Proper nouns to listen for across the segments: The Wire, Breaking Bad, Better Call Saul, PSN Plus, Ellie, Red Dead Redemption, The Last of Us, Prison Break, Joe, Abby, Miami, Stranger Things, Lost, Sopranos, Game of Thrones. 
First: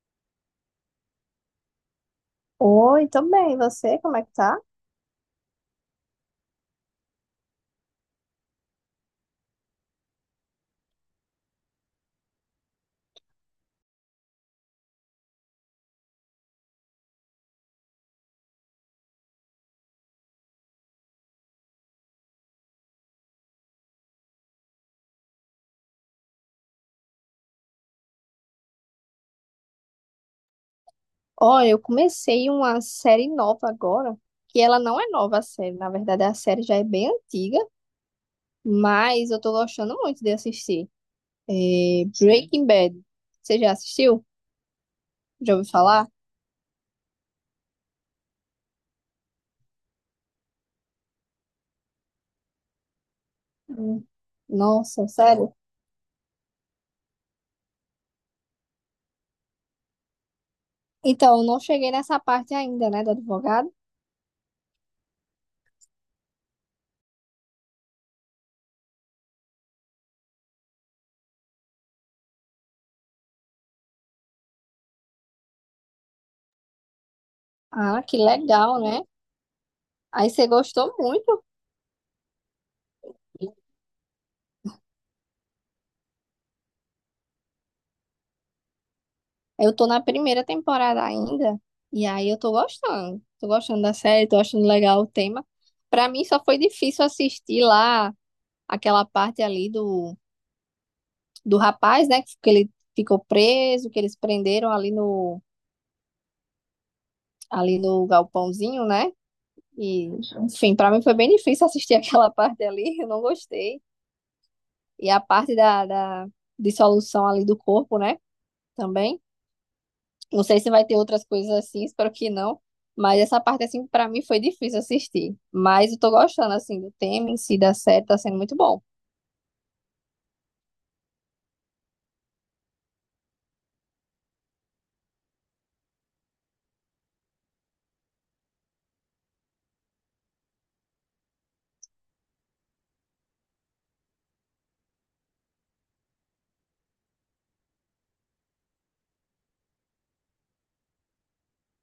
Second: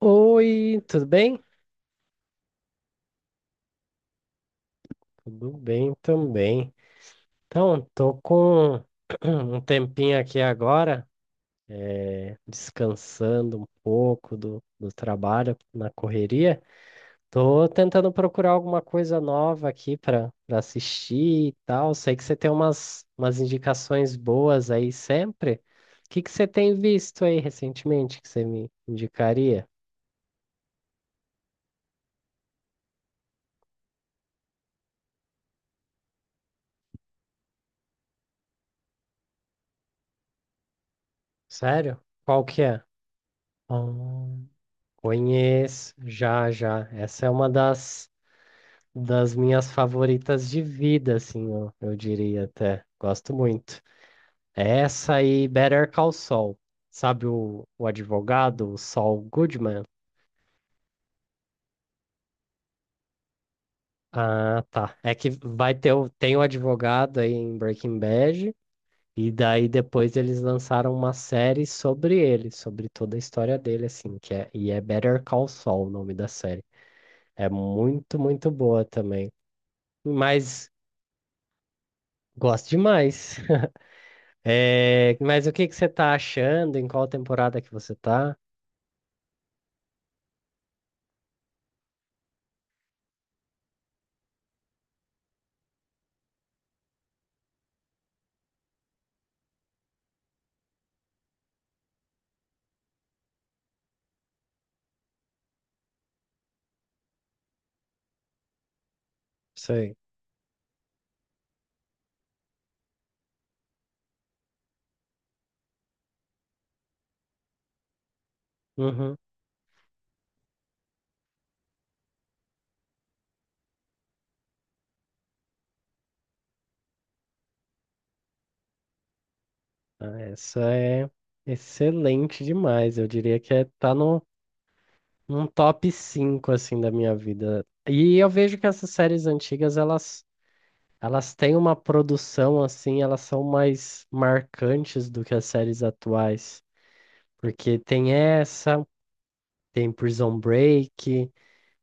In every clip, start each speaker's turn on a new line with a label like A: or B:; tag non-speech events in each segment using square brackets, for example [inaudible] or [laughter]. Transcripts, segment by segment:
A: Oi, tudo bem?
B: Oi, tô bem. E você, como é que tá?
A: Tudo bem também. Então, tô com [clears throat] um tempinho aqui agora, descansando um pouco do trabalho na correria. Tô tentando procurar alguma coisa nova aqui para assistir e tal. Sei que você tem umas indicações boas aí sempre. O que que você tem visto aí recentemente que você me indicaria?
B: Olha, eu comecei uma série nova agora, que ela não é nova a série, na verdade a série já é bem antiga, mas eu tô gostando muito de assistir.
A: Sério?
B: É
A: Qual que
B: Breaking
A: é?
B: Bad. Você já assistiu?
A: Ah,
B: Já ouviu
A: conheço,
B: falar?
A: já. Essa é uma das das minhas favoritas de vida, assim, eu diria até. Gosto muito.
B: Hum.
A: É,
B: Nossa,
A: essa e
B: sério?
A: Better Call Saul. Sabe o advogado, o Saul Goodman?
B: Então, eu não cheguei nessa parte ainda, né, do advogado.
A: Ah, tá. É que vai ter o, tem o advogado aí em Breaking Bad, e daí depois eles lançaram uma série sobre ele, sobre toda a história dele, assim, que é, e é Better Call Saul o nome da série. É
B: Ah, que
A: muito
B: legal,
A: boa
B: né?
A: também.
B: Aí você
A: Mas
B: gostou muito.
A: gosto demais. [laughs] É, mas o que que você tá achando? Em qual temporada que você tá?
B: Eu tô na primeira temporada ainda, e aí eu tô gostando. Tô gostando da série, tô achando legal o tema. Pra mim só foi difícil assistir lá aquela parte ali do rapaz, né? Que ele ficou preso, que eles prenderam ali ali no galpãozinho, né?
A: Sei.
B: E, enfim, pra mim foi bem difícil assistir [laughs] aquela parte ali, eu não gostei. E a parte da dissolução ali do corpo, né?
A: Uhum.
B: Também. Não sei se vai ter outras coisas assim, espero que não. Mas essa parte, assim, pra mim foi difícil assistir. Mas eu tô gostando, assim, do tema em si, da série, tá sendo muito bom.
A: Ah, essa é excelente demais. Eu diria que é, tá no, num top 5 assim, da minha vida. E eu vejo que essas séries antigas, elas têm uma produção, assim, elas são mais marcantes do que as séries atuais. Porque tem essa, tem Prison Break,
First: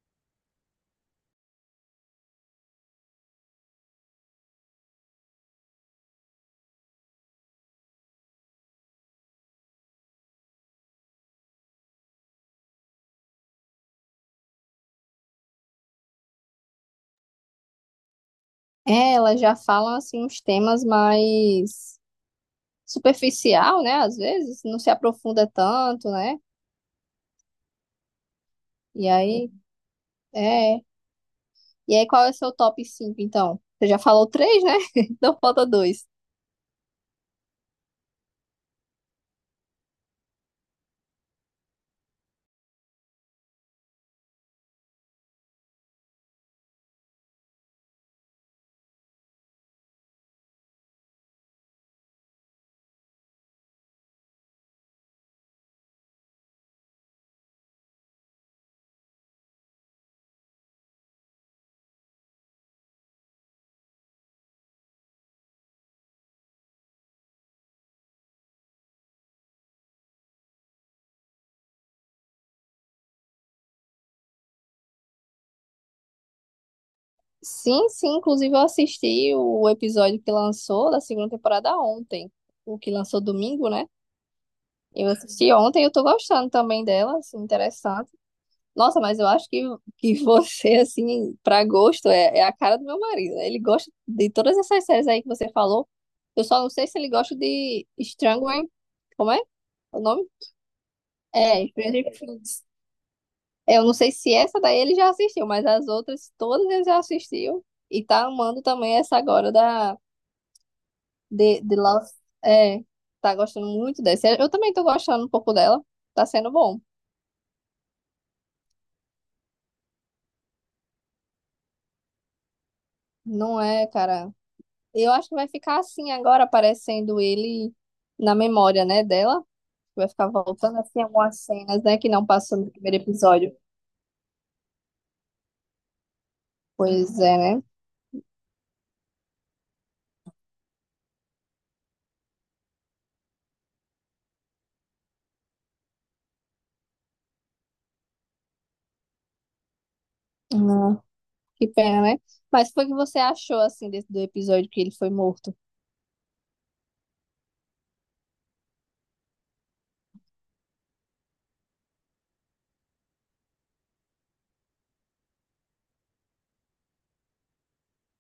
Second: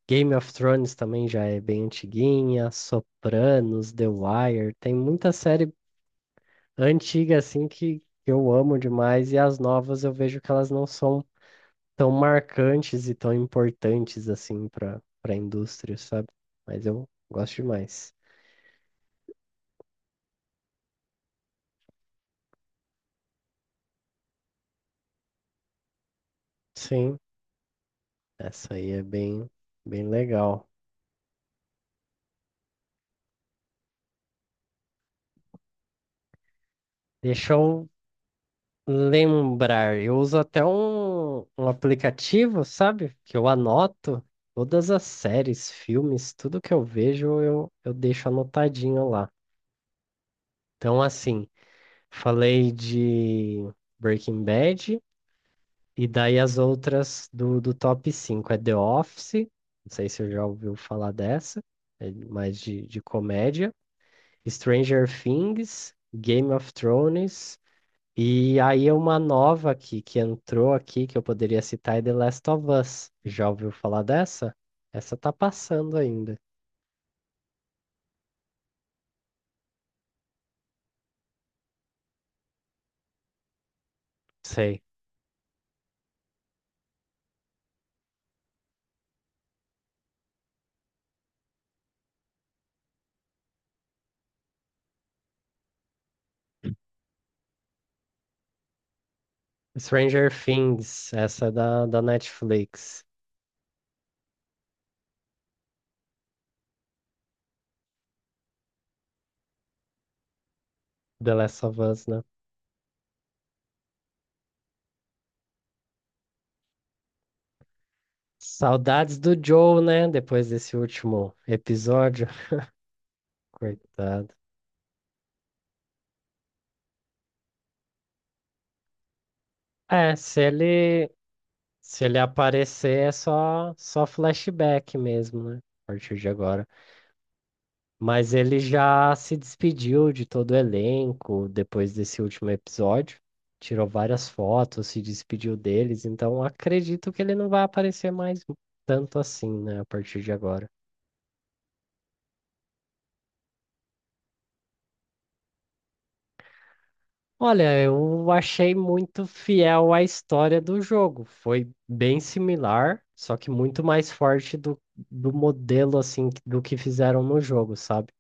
A: Game of Thrones também já é bem antiguinha, Sopranos, The Wire, tem muita série antiga assim que eu amo demais e as novas eu vejo que elas não são tão marcantes e tão importantes assim para a indústria, sabe? Mas eu gosto demais.
B: É, elas já falam, assim, uns temas mais superficial, né? Às vezes, não se aprofunda tanto, né?
A: Sim, essa aí é
B: E
A: bem
B: aí,
A: bem legal.
B: é. E aí, qual é o seu top 5 então? Você já falou três, né? [laughs] Então falta dois.
A: Deixa eu lembrar, eu uso até um aplicativo, sabe? Que eu anoto todas as séries, filmes, tudo que eu vejo, eu deixo anotadinho lá. Então, assim, falei de Breaking Bad, e daí as outras do top 5 é The Office, não sei se eu já ouviu falar dessa, é mais de comédia, Stranger Things, Game of Thrones. E aí uma nova aqui que entrou aqui que eu poderia citar é The Last of Us. Já ouviu falar dessa? Essa tá passando ainda.
B: Sim, sim, inclusive eu assisti o episódio que lançou da segunda temporada ontem. O que lançou domingo, né?
A: Sei.
B: Eu assisti ontem, eu tô gostando também dela, assim, interessante. Nossa, mas eu acho que [laughs] você, assim, pra gosto, é a cara do meu marido, né? Ele gosta de todas essas séries aí que você falou. Eu só não sei se ele gosta de Strangler. Como é o nome?
A: Stranger Things, essa é
B: É,
A: da, da
B: Stranger Things.
A: Netflix.
B: Eu não sei se essa daí ele já assistiu, mas as outras todas ele já assistiu. E tá amando também essa agora da
A: The
B: de,
A: Last
B: de
A: of Us,
B: Lost.
A: né?
B: É, tá gostando muito dessa. Eu também tô gostando um pouco dela. Tá sendo bom.
A: Saudades do Joe, né? Depois desse último episódio. [laughs]
B: Não é, cara.
A: Coitado.
B: Eu acho que vai ficar assim agora, aparecendo ele na memória, né, dela. Vai
A: É,
B: ficar voltando assim algumas cenas, né,
A: se
B: que
A: ele
B: não passou no primeiro
A: aparecer é
B: episódio.
A: só flashback mesmo, né? A partir de agora.
B: Pois é, né?
A: Mas ele já se despediu de todo o elenco depois desse último episódio. Tirou várias fotos, se despediu deles, então acredito que ele não vai aparecer mais tanto assim, né, a partir de agora.
B: Ah, que pena, né? Mas foi o que você achou, assim, desse, do episódio que ele foi morto?
A: Olha, eu achei muito fiel à história do jogo. Foi bem similar, só que muito mais forte do, do modelo, assim, do que fizeram no jogo, sabe?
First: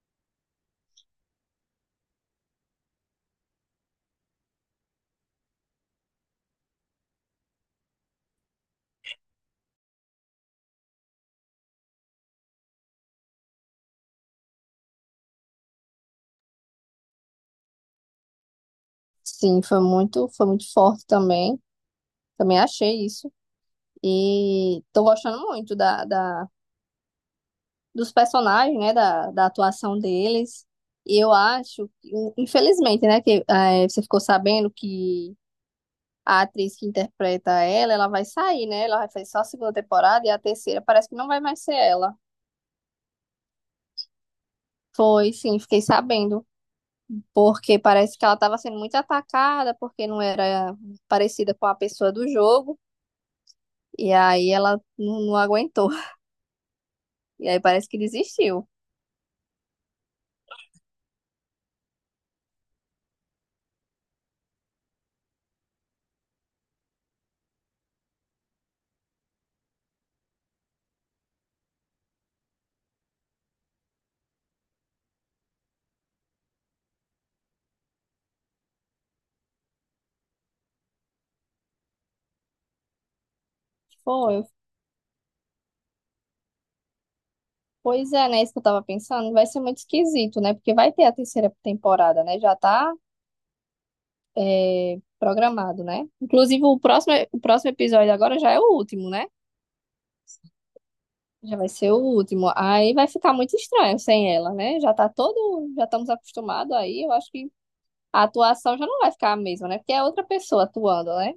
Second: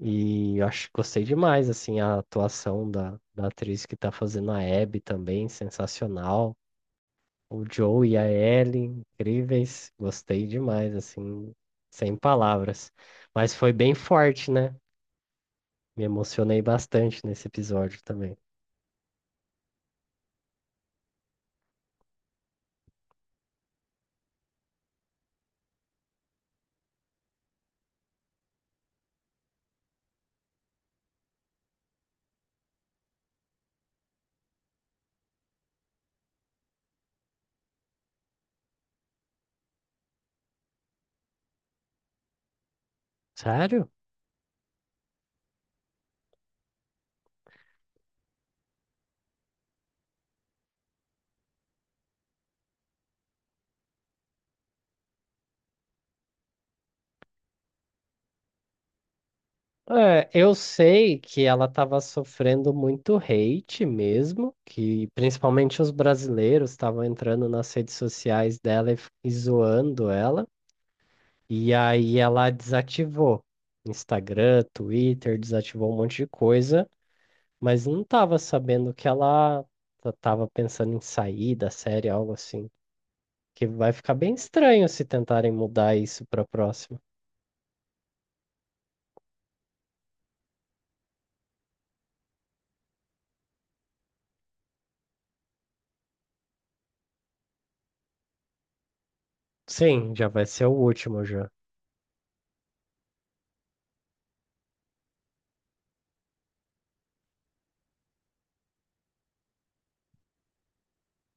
A: E eu acho, gostei demais, assim, a atuação da, da atriz que tá fazendo a Abby também, sensacional. O Joe e a Ellie incríveis. Gostei demais, assim, sem palavras. Mas foi bem forte, né? Me emocionei bastante nesse episódio também.
B: Sim, foi muito forte também. Também achei isso. E tô gostando muito dos personagens, né, da atuação deles. E eu acho que, infelizmente, né, que você ficou sabendo que a atriz que interpreta ela, ela vai sair, né? Ela vai fazer só a segunda temporada e a terceira parece que não vai mais ser ela.
A: Sério?
B: Foi, sim, fiquei sabendo. Porque parece que ela estava sendo muito atacada, porque não era parecida com a pessoa do jogo. E aí ela não aguentou. E aí parece que desistiu.
A: É, eu sei que ela estava sofrendo muito hate mesmo, que principalmente os brasileiros estavam entrando nas redes sociais dela e zoando ela. E aí ela desativou Instagram, Twitter, desativou um monte de coisa, mas não tava sabendo que ela tava pensando em sair da série, algo assim. Que vai ficar bem
B: Foi.
A: estranho se tentarem mudar isso pra próxima.
B: Pois é, né? Isso que eu tava pensando. Vai ser muito esquisito, né? Porque vai ter a terceira temporada, né? Já tá, é, programado, né? Inclusive, o próximo episódio agora já é o último, né?
A: Sim, já vai ser o último já.
B: Já vai ser o último. Aí vai ficar muito estranho sem ela, né? Já tá todo, já estamos acostumados aí. Eu acho que a atuação já não vai ficar a mesma, né? Porque é outra pessoa atuando, né?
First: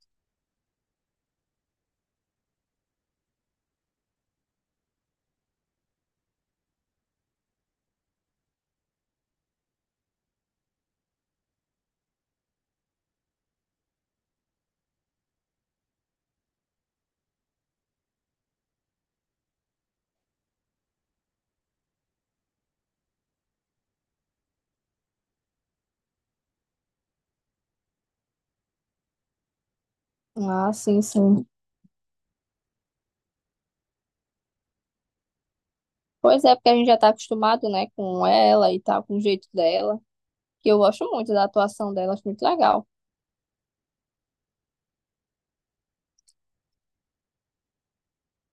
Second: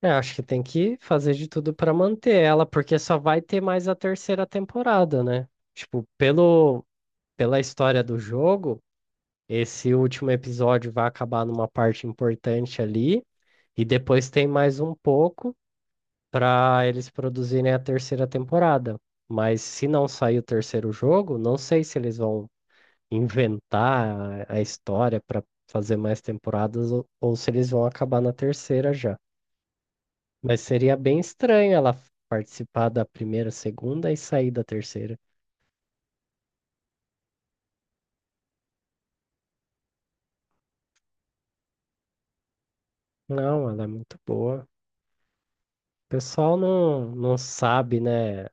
A: É, acho que tem que fazer de tudo pra manter ela, porque só vai ter mais a terceira temporada, né? Tipo, pelo, pela história do jogo, esse último episódio vai acabar numa parte importante ali. E depois tem mais um pouco para eles produzirem a terceira temporada. Mas se não sair o terceiro jogo, não sei se eles vão inventar a história para fazer mais temporadas ou se eles vão acabar na terceira já. Mas
B: Ah,
A: seria
B: sim,
A: bem
B: sim.
A: estranho ela participar da primeira, segunda e sair da terceira.
B: Pois é, porque a gente já tá acostumado, né, com ela e tal, com o jeito dela. Que eu gosto muito da atuação dela, acho muito legal.
A: Não, ela é muito boa. O pessoal não, não sabe, né,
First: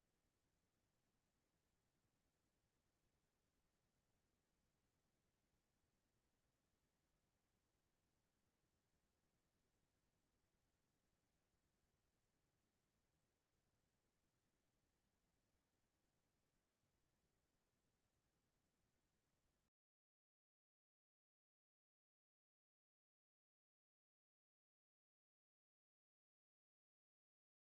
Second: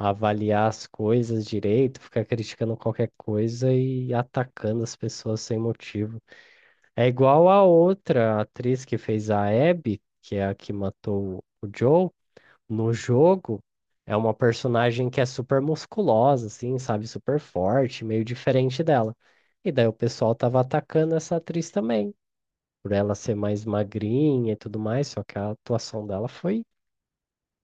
A: avaliar as coisas direito, ficar criticando qualquer coisa e atacando as pessoas sem motivo. É igual a outra atriz que fez a Abby, que é a que matou o Joe, no jogo. É uma personagem que é super musculosa, assim, sabe? Super forte, meio diferente dela. E daí o pessoal tava atacando essa atriz também, por ela ser mais magrinha e tudo mais, só que a atuação dela foi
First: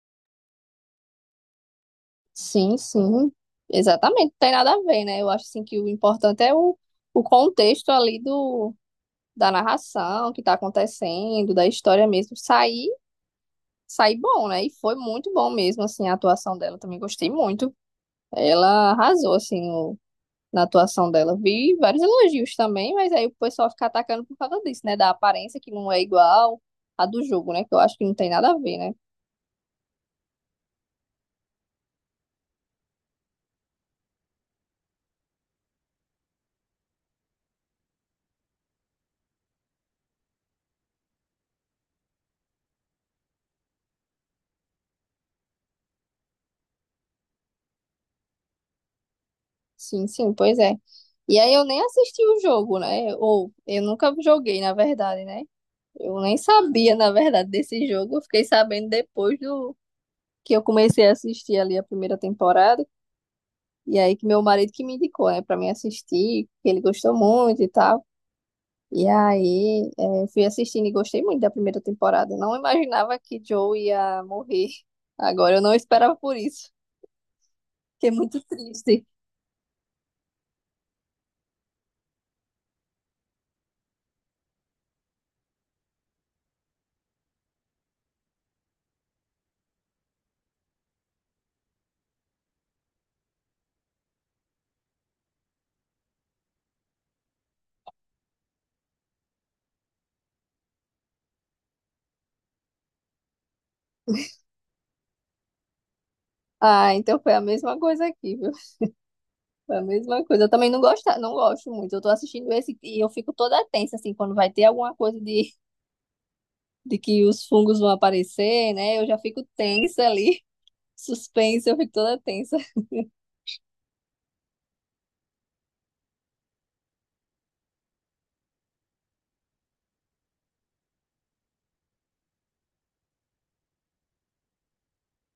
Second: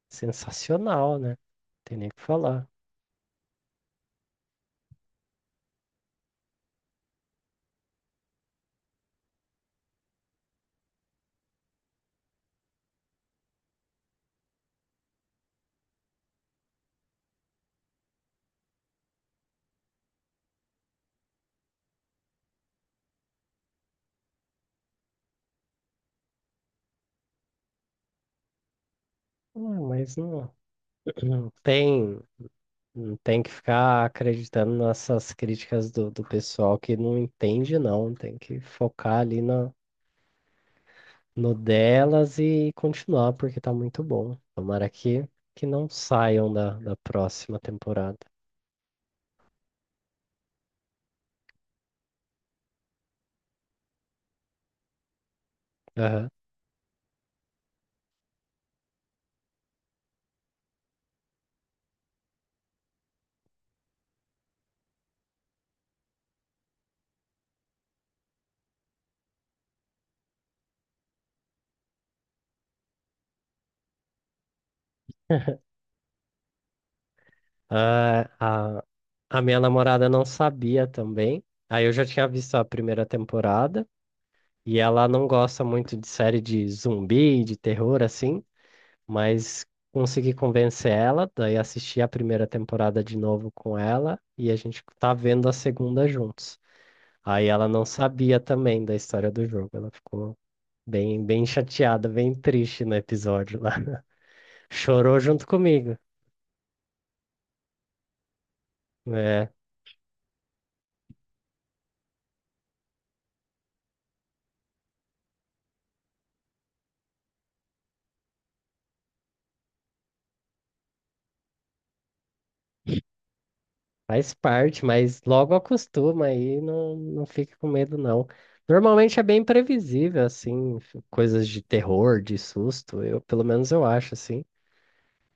A: sensacional, né? Tem nem o que falar.
B: Sim, sim. Exatamente, não tem nada a ver, né? Eu acho assim que o importante é o contexto ali do da narração, o que tá acontecendo, da história mesmo, sair bom, né? E foi muito bom mesmo, assim, a atuação dela. Também gostei muito. Ela arrasou, assim, na atuação dela. Vi vários elogios também, mas aí o pessoal fica atacando por causa disso, né? Da aparência que não é igual à do jogo, né? Que eu acho que não tem nada a ver, né?
A: Ah, mas não, não tem, não tem que ficar acreditando nessas críticas do, do pessoal que não entende, não. Tem que focar ali na, no delas e continuar, porque tá muito bom. Tomara que não saiam da, da próxima temporada.
B: Sim, sim, pois é. E aí eu nem assisti o jogo, né? Ou eu nunca joguei, na verdade, né? Eu
A: Aham.
B: nem sabia, na verdade, desse jogo. Eu fiquei sabendo depois do que eu comecei a assistir ali a primeira temporada. E aí que meu marido que me indicou, né, pra mim assistir, que ele gostou muito e tal. E aí, é, fui assistindo e gostei muito da primeira temporada. Não imaginava que Joe ia morrer agora. Eu não esperava por isso. Fiquei
A: Ah,
B: muito
A: a,
B: triste.
A: a minha namorada não sabia também. Aí eu já tinha visto a primeira temporada. E ela não gosta muito de série de zumbi, de terror, assim. Mas consegui convencer ela, daí assisti a primeira temporada de novo com ela e a gente tá vendo a segunda juntos. Aí ela não sabia também da história do jogo, ela ficou bem chateada, bem triste no episódio lá. [laughs] Chorou junto comigo.
B: Ah, então foi a mesma coisa aqui, viu?
A: É,
B: Foi a mesma coisa. Eu também não gosto, não gosto muito. Eu tô assistindo esse e eu fico toda tensa, assim, quando vai ter alguma coisa de que os fungos vão aparecer, né? Eu já fico tensa ali. [laughs] Suspense, eu fico toda tensa.
A: faz parte, mas logo acostuma aí, não, não fique com medo não. Normalmente é bem previsível, assim, coisas de terror, de susto, eu, pelo menos eu acho, assim.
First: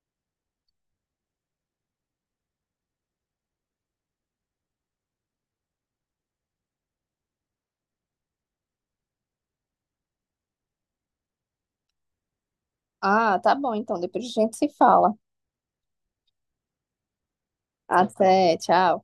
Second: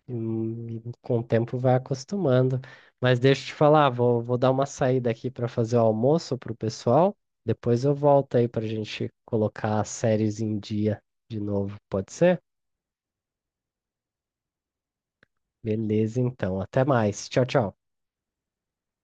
A: E com o tempo vai acostumando. Mas deixa eu te falar, vou dar uma saída aqui para fazer o almoço para o pessoal. Depois eu volto aí para a gente colocar as séries em dia de novo, pode ser?
B: Ah, tá bom, então depois a gente se fala.
A: Beleza, então. Até mais. Tchau, tchau.
B: Até, tchau.